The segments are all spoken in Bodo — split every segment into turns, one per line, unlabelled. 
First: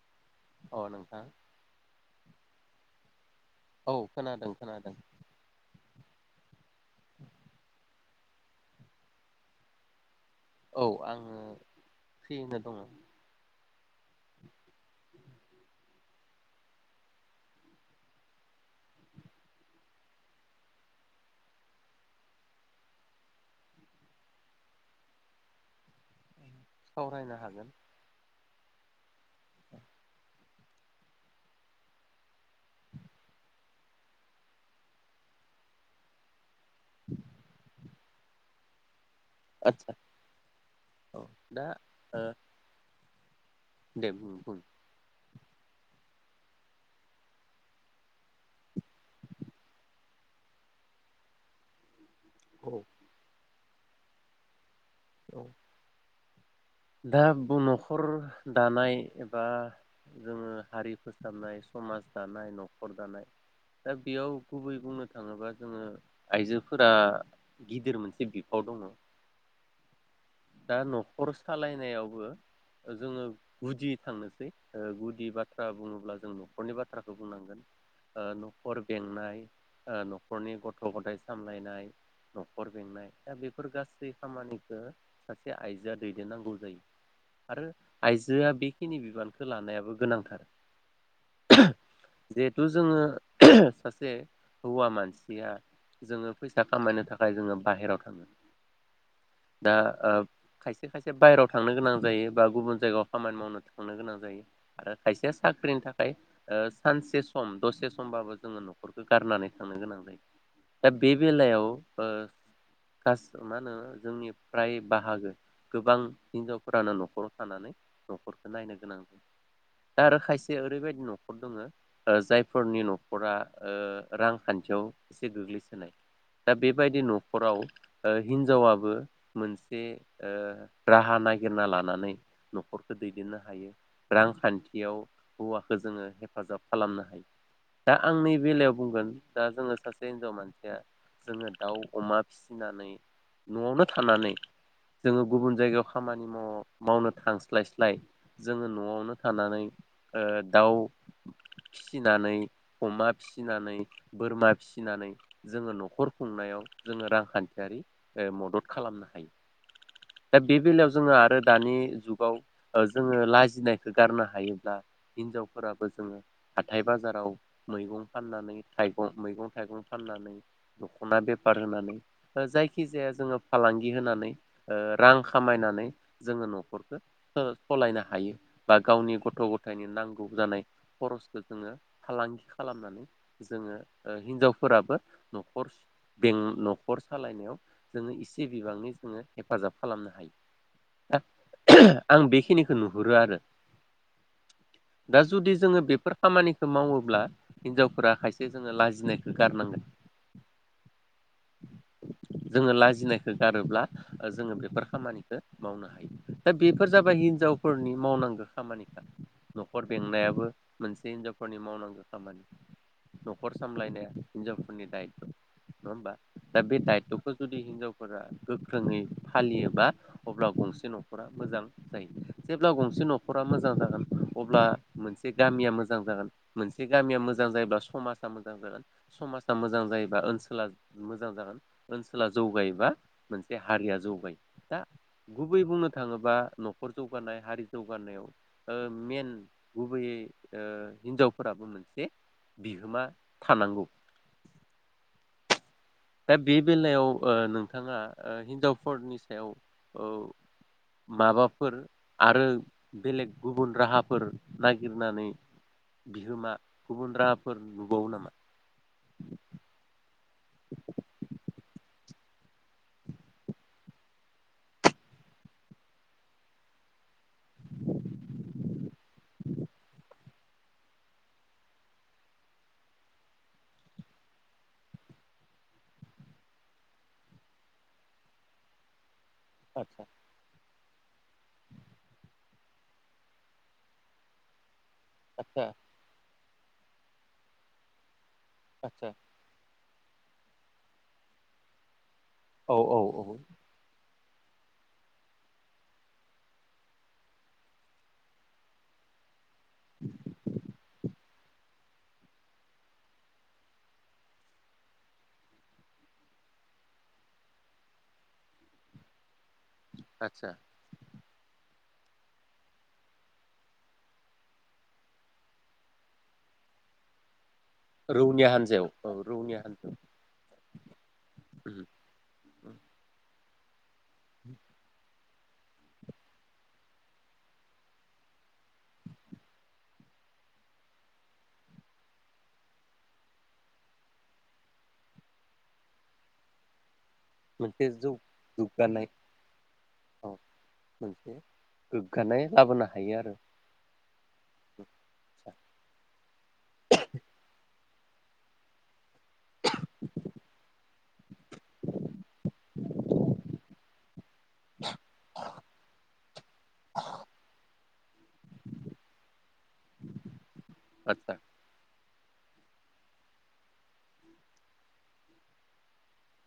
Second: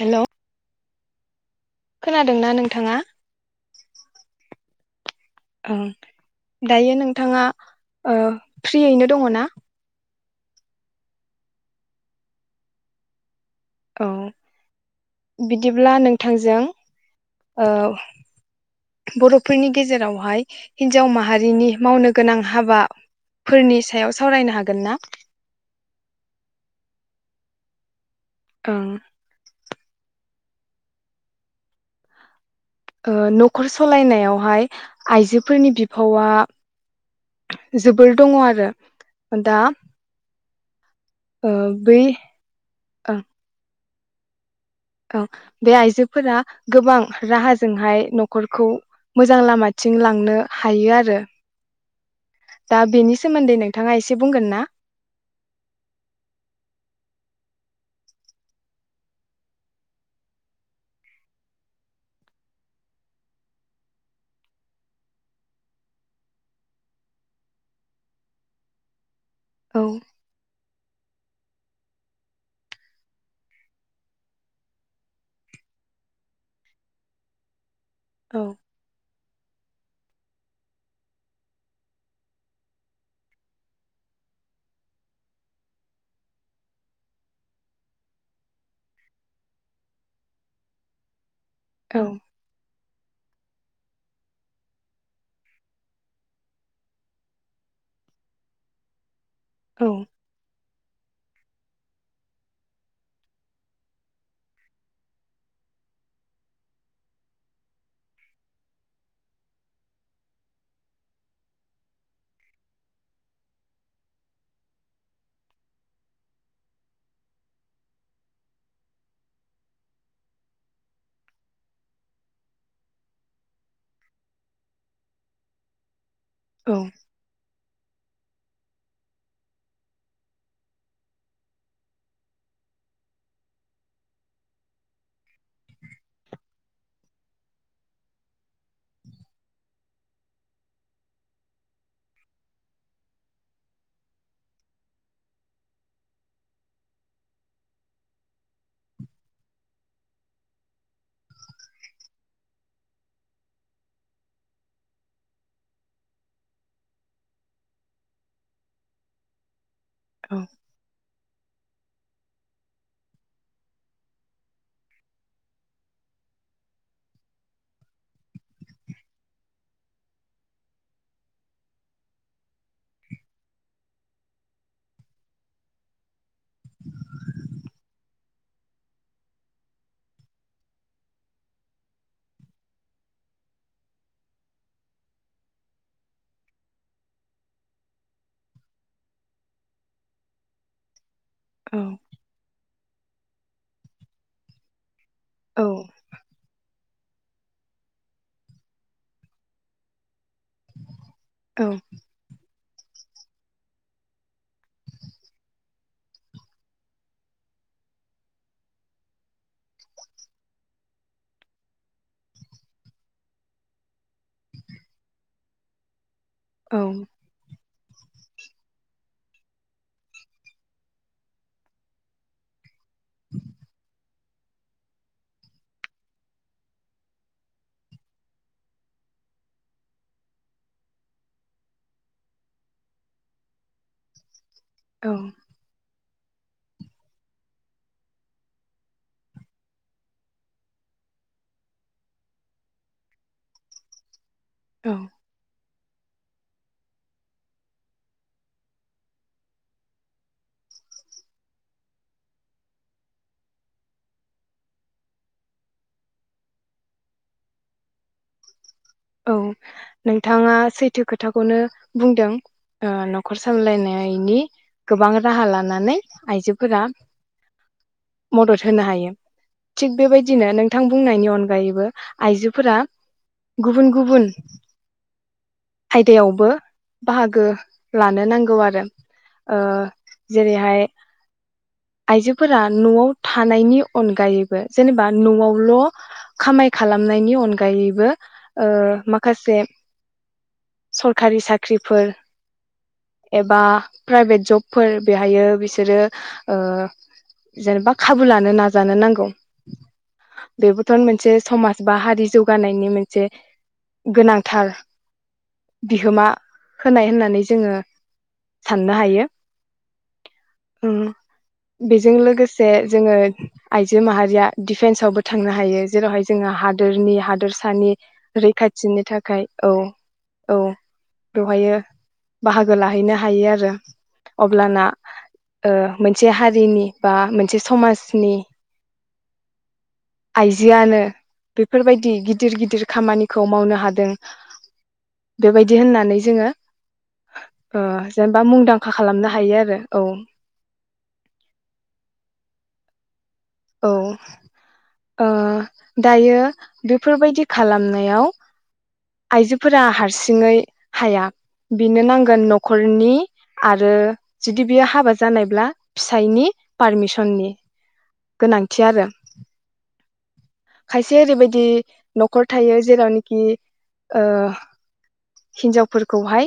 हेल'
अ नोंथां
खोनादोंना नोंथाङा?
औ खोनादों खोनादों।
ओं दायो नोंथाङा ओ फ्रियैनो दङ ना?
औ आङो फ्रि यैनो दङ।
औ बिदिब्ला नोंथांजों ओ बर'फोरनि गेजेरावहाय हिन्जाव माहारिनि मावनो गोनां हाबाफोरनि सायाव सावरायनो हागोन ना?
सावरायनो हागोन।
औ ओ न'खर सलायनायावहाय आइजोफोरनि बिफावा‌ जोबोर दङ आरो। दा
आदसा औ दा ओ
ओह।
दे बुं‌ बुं
औ बे आइजोफोरा गोबां राहाजोंहाय न'खरखौ मोजां लामाथिं लांनो हायो आरो।
औ
दा बेनि सोमोनदै नों‌ थाङा इसे बुंगोन ना।
औ दा बुन'खर दानाय एबा जोंङो हारि फोसाबनाय समाज दानाय न'खर दानाय दा बेयाव गुबै बुंनो थाङोबा जोंङो आइजोफोरा गिदिर मोनसे बिफाव दङ। दा नख खरस सालायनायावबो जोंङो गुदि थांनोसै ओ गुदि बाथ्रा बुङोंब्ला जों न'खरनि बाथ्राखौ बुंनांगोन। ओ न'खर बेंनाय। ओ न'खरनि गथ' गथाइ सामलायनाय न'खर बेंनाय दा बेफोर गासै खामानिखौनो सासे आइजोआ। दैदेनेनांगौ जायो आरो आइजोआ बेखिनि बिबानखौ लानायाबो गोनांथार। जेहुतु जोंङो सासे हौवा मानसिया जोंङो फैसा खामायनो थाखाय जोंङो बाहेरायाव थाङो। दा ओ खायस खायसे बायहेराव थांनो गोनां जायो बा गुबुन जायगायाव खामानि मावनो थांनो गोनां जायो आरो खायसे साख्रिनि थाखाय ओ सानसे सम दसे समबाबो जोंङो न'खरखौ गारनानै थांनो गोनां जायो दा बे बेलायाव ओ गास मा होनो जोंनि फ्राय बाहागो गोबां हिनजावफोरानो न'खराव थानानै न'खरखौ नायनो गोनां दा आरो खायसे ओरैबायदि न'खर दोङो ओ जायफोरनि न'खरा ओ रांखान्थियाव इसे गोग्लैसोनाय। दा बेबायदि न'खराव ओ हिनजावाबो मोनसे ओ राहा नागिरना लानानै न'खरखो दैदेनलांनो हायो। रांखान्थियाव हौवाखो जोंङो हेफाजाब खालामनो हायो दा आंनि बेलायाव बुंगोन दा जोंङो सासे हिनजाव मानसिया जोंङो दाउ अमा फिसिनानै न'आवनो थानानै जोंङो गुबुन जायगायाव खामानि मावो मावनो थांस्लायस्लाय जोंङो न'आवनो थानानै ओ दाउ फिनानै अमा फिनानै बोरमा फिनानै जोंङो न'खर खुंनायाव जोंङो रांखान्थियारि मदद खालामनो हायो। दा बे बेलायाव जोंङो आरो। दानि जुगाव ओ जोंङो लाजिनायखौ गारनो हायोब्ला हिनजावफोराबो जों हाथाय बाजाराव मैगं फाननानै थाइगं मैगं थाइगं फाननानै दख'ना बेपार होनानै जायखि जाया जोंङो फालांगि होनानै। ओ रां खामायनानै जोंङो न'खरखो जोंङो सलायनो हायो बा गावनि गथ' गथायनि नांगौ जानाय खरसखो जोंङो फालांगि खालामनानै जोंङो ओ हिनजावफोराबो न'खर बें न'खर सालायनायाव जोंङो इसे बिबाङनि जोंङो हेफाजाब खालामनो हायो। आं बेखिनिख नुहुरो आरो। दा जुदि जोंङो बेफोर खामानिख मावोब्ला हिनजावफोरा खायसे जोंङो लाजिनायखो गारनांगोन।
औ।
जोंङो लाजिनायखो गारोब्ला ओ जोंङो बेफोर खामानिखो मावनो हायो दा बेफोर जाबाय हिनजावफोरनि मावनांगो खामानिखा न'खर बेंनायाबो मोनसे हिनजावफोरनि मावनांगौ खामानि न'खर सामलायनाया हिनजावफोरनि दायत' नङा होमबा। दा बे दायतखौ जुदि हिनजावफोरा गो नि फालियोबा अब्ला गंसे नखरा मोजां जायो जेब्ला गंसे नखरा मोजां जागोन अब्ला मोनसे गामिया मोजां जागोन मोनसे गामिया मोजां जायोब्ला समाजा मोजां जागोन समाजा मोजां जायोबा ओनसोला मोजां जागोन ओनसोला जौगायोबा मोनसे हारिया जौगायो। दा गुबै बुंनो थाङोबा न'खर जौगानाय हारि जौगानायाव मेन गुबैयै हिनजावफोराबो मोनसे बिहोमा थानांगौ।
औ।
दा बे बेलायाव नोंथाङा हिनजावफोरनि सायाव माबाफोर आरो बेलेग गुबुन राहाफोर नागिरनानै बिहोमा गुबुन राहाफोर नुबावो नामा।
औ नोंथाङा सैथो खोथाखौनो बुंदों ओ न'खर सालायलायनायनि गोबां राहा लानानै आइजोफोरा मदद होनो हायो थिग बेबायदिनो नोंथां बुंनायनि अनगायैबो आइजोफोरा गुबुन गुबुन आयदायावबो बाहागो लानो नांगौ आरो। ओ
आदसा
जेरैहाय आइजोफोरा नआव थानायनि अनगायैबो जेनेबा
आदसा
न'आवल' खामाय खालामनायनि अनगायैबो ओ
आदसा
माखासे सरखारि साख्रिफोर
औ औ औ
एबा प्राइभेट जब। फोर बेहायो बिसोरो ओ जेनेबा खाबु लानो नाजानो नांगौ। बेबोथ' मोनसे समाज बा हारि जौगानायनि मोनसे गोनांथार बिहोमा होनाय होननानै जोङो साननो हायो।
आत्सा।
उम बेजों लोगोसे जोङो आइजो माहारिया दिडफेन्सआवबो थांनो हायो जेरावहाय जोङो हादोरनि हादोरस सानि
रौनिया हान्जायाव
रैखाथिनि
औ
थाखाय
रौनिया
औ
हान्जायाव
औ बेवहायो बाहागो लाहैनो हायो आरो। [inaudible] अब्लाना ओ मोनसे हारिनि बा मोनसे समाजनि आइजोआनो बेफोरबायदि गिदिर गिदिर खामानिखौ मावनो हादों बेबायदि होननानै जोङो ओ
मोनसे जौ
जेनेबा मुंदांखा
दुग्गानाय
खालामनो हायो आरो
औ मोनसे गोग्गानाय लाबोना हायो आरो।
औ ओ दायो बेफोरबायदि खालामनो नायाव आइजोफोरा हारसिङै हाया बेनो नांगोन न'खरनि आरो जुदि बेयो हाबा जानायब्ला फिसायनि पारमिसननि गोनांथि आरो। खायसे
आदसा
ओरैबायदि न'खर थायो जेरावनोखि ओ हिन्जावफोरखौहाय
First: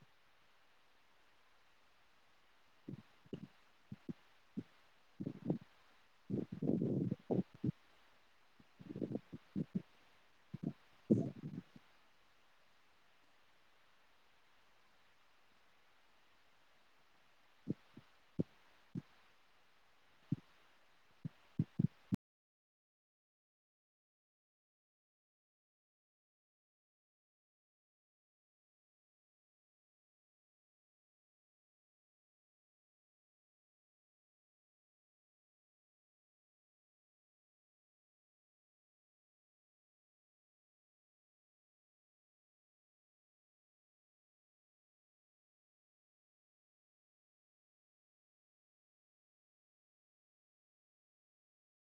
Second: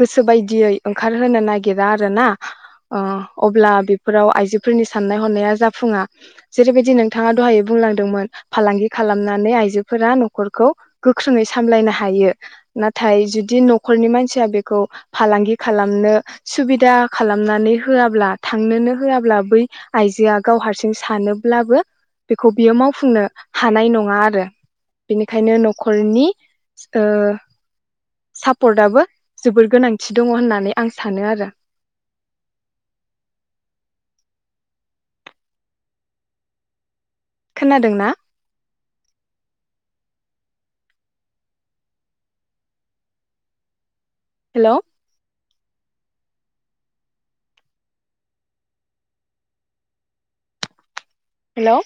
गोसो बायदियै ओंखारहोनो नागिरा आरोना ओ अब्ला बेफोराव आइजोफोरनि साननाय हनाया जा फुङा जेरैबायदि नोंथाङा दहायो बुंलांदोंमोन। फालांगि खालामनानै आइजोफोरा न'खरखौ गोख्रोङै सामलायनो हा हायो नाथाय जुदि न'खरनि मानसिया बेखौ फालांगि खालामनो सुबिदा खालामनानै होआब्ला थांनोनो होआब्ला बै आइजोआ गाव हारसिं सानोब्लाबो बेखौ बियो मावफुंनो हानाय नङा आरो बेनिखायनो न'खरनि ओ सापर्टआबो जोबोर गोनांथि दङ होननानै आं सानो आरो। खोनादोंना? हेलौ। हेलौ।